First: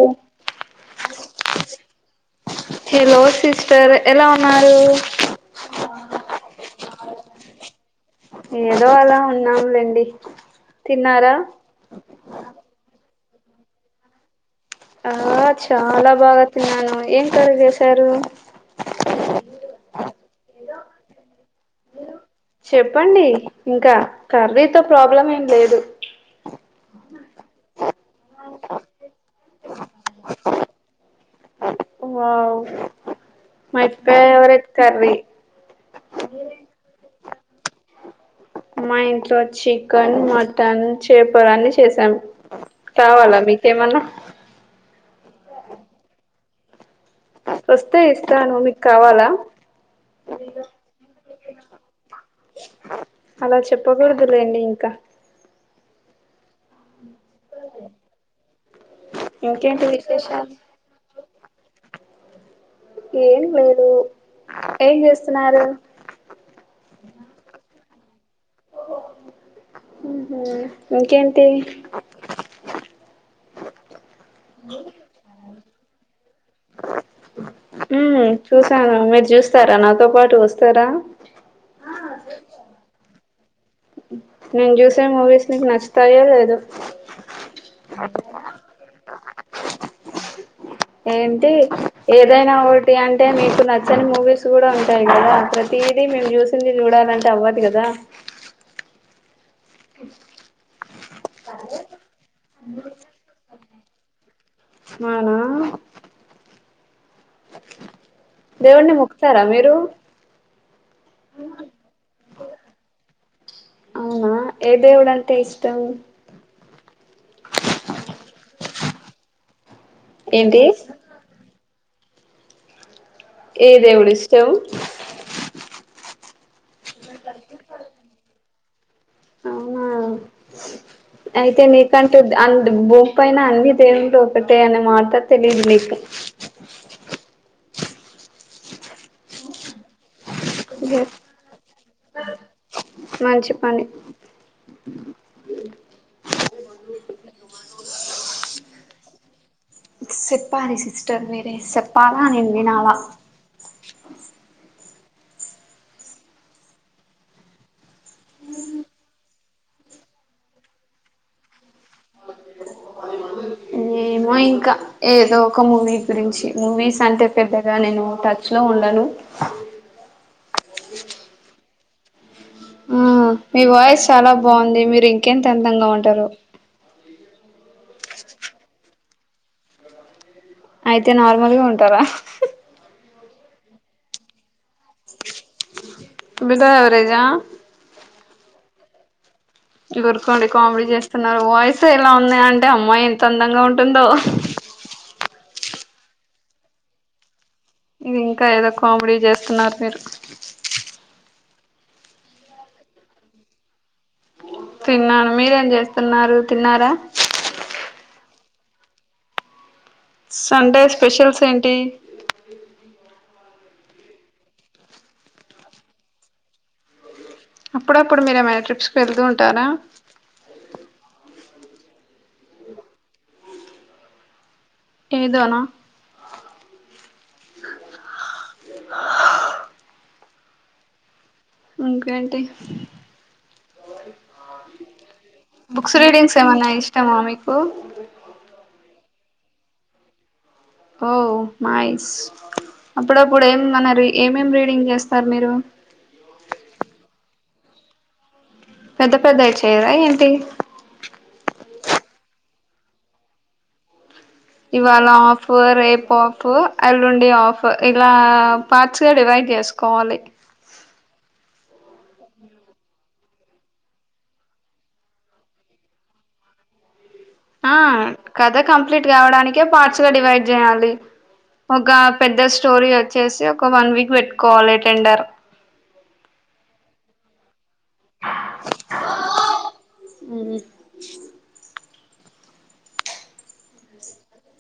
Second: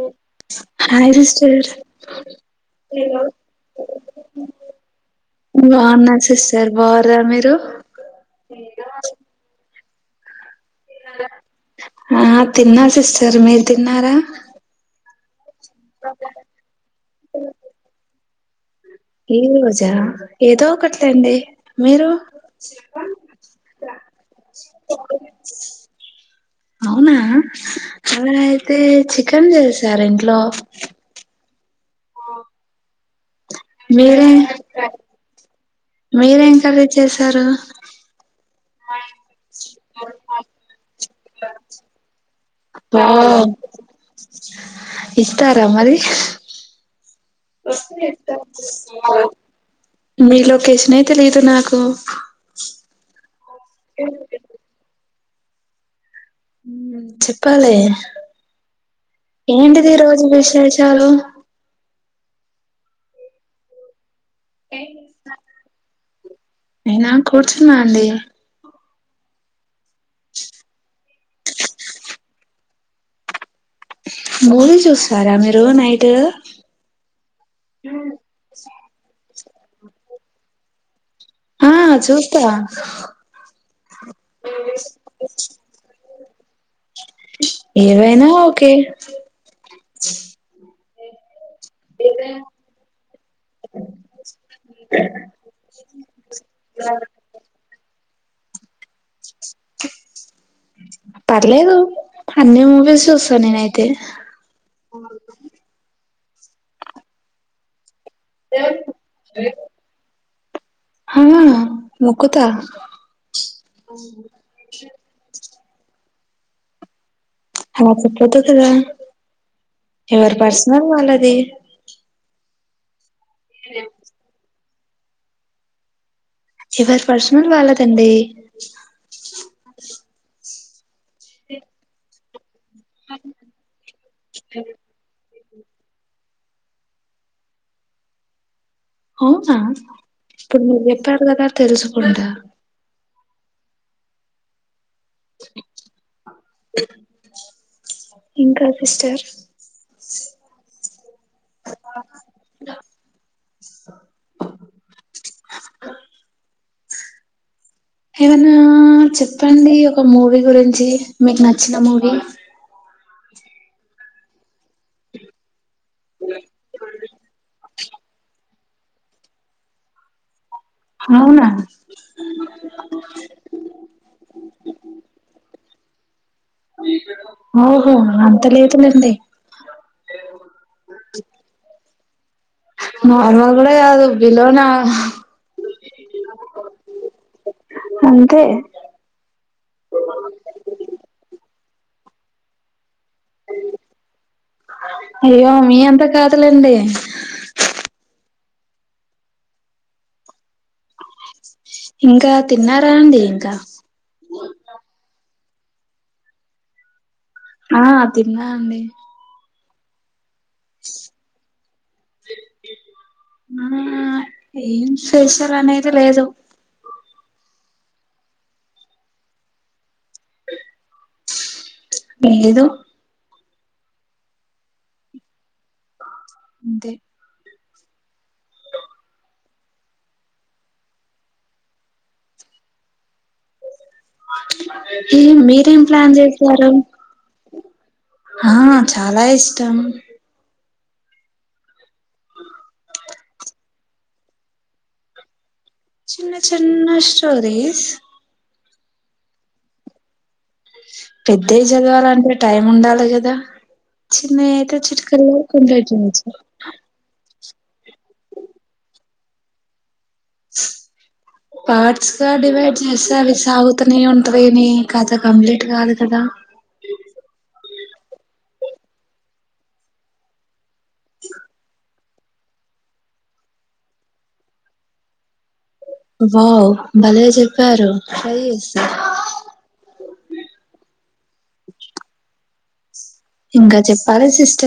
ఓ hi sister hello sister ఎలా ఉన్నారు బాగున్నాను సిస్టర్ బాగున్నర మీరు ఏదో అలా ఉన్నాంలేండి తిన్నారా ఆ తిన్నా సిస్టర్ రు మీరు తిన్నారా ఆ చాలా బాగా తిన్నాను ఏం కరి చేసారు ఏ రోజా ఏదో ఒక కటి తండి చెప్పండి ఇంకా కర్రీతో ప్రాబ్లం ఏం లేదు అవునా అ అయితే చి కెన్ చేసార ఇంట్లో వావ్ మై మీరే ఫేవరెట్ కర్రీ మీరేం కర్రీ చేస చేశారు మా ఇంట్లో చికెన్ మటన్ చేప లు అన్ని చేసాం కావాలా వావ్ మీకేమన్నా? ఇస్తారా మరి? వస్తే ఇస్తాను మీకు కావాలా మీ లొకేషమ్ ఎ తెలిదు నాకు అలా చెప్పకూడదులేండి ఇంకా మ్మ్ చెప్పాలి ఇంకేంటి ఏంటిది ఈ రోజు విశేషాలు విశేషాలు ఏం లేదు ఏం చేస్తున్నారు నేనా కూర్చున్న అండి ఉహు ఇంకేంటి మూవి చూస్తారా మీరు నైట్? స్తారా నాతో పాటు వస్తారా ఆ చూస్థా నేను చూసే మూవీస్ నికు నచ్చతాయో లేదో ఏవైనా ఓకె ఏంటి ఏదైనా ఒకటి అంటే మీకు నచ్చని మూవీస్ కూడా ఉంటాయి కదా ప్రతిదీ మేము చూసింది చూడాలంటే అవ్వదు కదా పర్లేదు అన్ని మూవీస్ చూస్తాను నేనైతే అవునా దేవున్నీ మొక్కుతారా మీరు? హావును ముక్కుత త [unintelligible] హ అలా చెపొదు కదా ఎవరు ఏంటి పర్సనల్ వాళ్ళది ఏ దేవుడు ఇష్టం? ఎవరి పర్సనల్ వాళ్ళదండి అవునా అయితే నీ కంటే ఆళ్ళు భూమి పైన అన్ని దేవుడు ఒకటే అనే మాట తెలీదు నీకు అవునా [unintelligible] తెలుసుకుంటా మంచి పని ఇంకా సిస్టర్ సిస్టిర్నె మీర్ సెప్పాలా నేన్ వినాలా ఏమన్న చెప్పండి ఒక మూవీ గురించి మీకు నచ్చిన మూవీ ఏమో ఇంక ఏదో ఒక మూవీ గురించి మూవీస్ అంటే పెద్దగా నేను ట [unintelligible] అవునా ఆ మీ వాయిస్ సరే ఓహో అంత లేదులెండి అయితే నార్మల్గా ఉంటారా నార్మల్ కూడా కాదు బిలో నార్మల్ బిలో యావరేజా అంతే ఎగురుకోండి కామెడీ చేస్తున్నారు వాయిస్ ఎలా ఉంది అంటే అమ్మాయి ఎంత అందంగా ఉంటుందో అయ్యో మీ అంతా కాదులెండి ఇది ఇంకా ఏదో కామెడీ చేస్తున్నారు మీరు ఇంకా తిన్నారా అండి ఇంకా తిన్నాను మీరేం చేస్తున్నారు తిన్నారా ఆ తిన్నా అండి సండే స్పెషల్స్ ఏంటి ఆ ఏం స్పెషల్ అనేది లేదు అప్పుడప్పుడు మీరు ఏమైనా ట్రిప్స్ కు వెళ్తూ ఉంటారా ఏదో ఏదోనా అంత ఇంకేంటి ఏ మీరేం ప్లాన్ చేసారు ఆ ఆ చాలా ఇష్టం ఓ మైస్ అప్పుడప్పుడు ఏం మన ఏమేం రీడింగ్ చేస్తారు మీరు చిన్న చిన్న స్టోరీస్ పెద్ద పెద్దవి చేయరా ఏంటి పెద్దవి చదవాలంటే టైం ఉండాలి కదా చిన్నయి అయితే ఇవాళ చిటికల్లో ఆఫ్ కంప్లీట్ రేప్ చేయొచ్చు ఆఫ్ ఎల్లుండి ఆఫ్ ఇలా పార్ట్స్గా డివైడ్ చేసుకోవాలి పార్ట్స్ గా డివైడ్ చేస్తే అవి సాగుతూనే ఉంటది నీ కథ కంప్లీట్ కాదు కదా ఆ కథ కంప్లీట్ కావడానికే పార్ట్స్ గా డివైడ్ చేయాలి ఒక పెద్ద స్టోరీ వచ్చేసి ఒక వన్ వీక్ పెట్టుకోవాలి అటెండర్ వావ్ భలే చె ప్పారు ట్రై చేస్తా ఇ ఇంకా చెప్పాలి సిస్టర్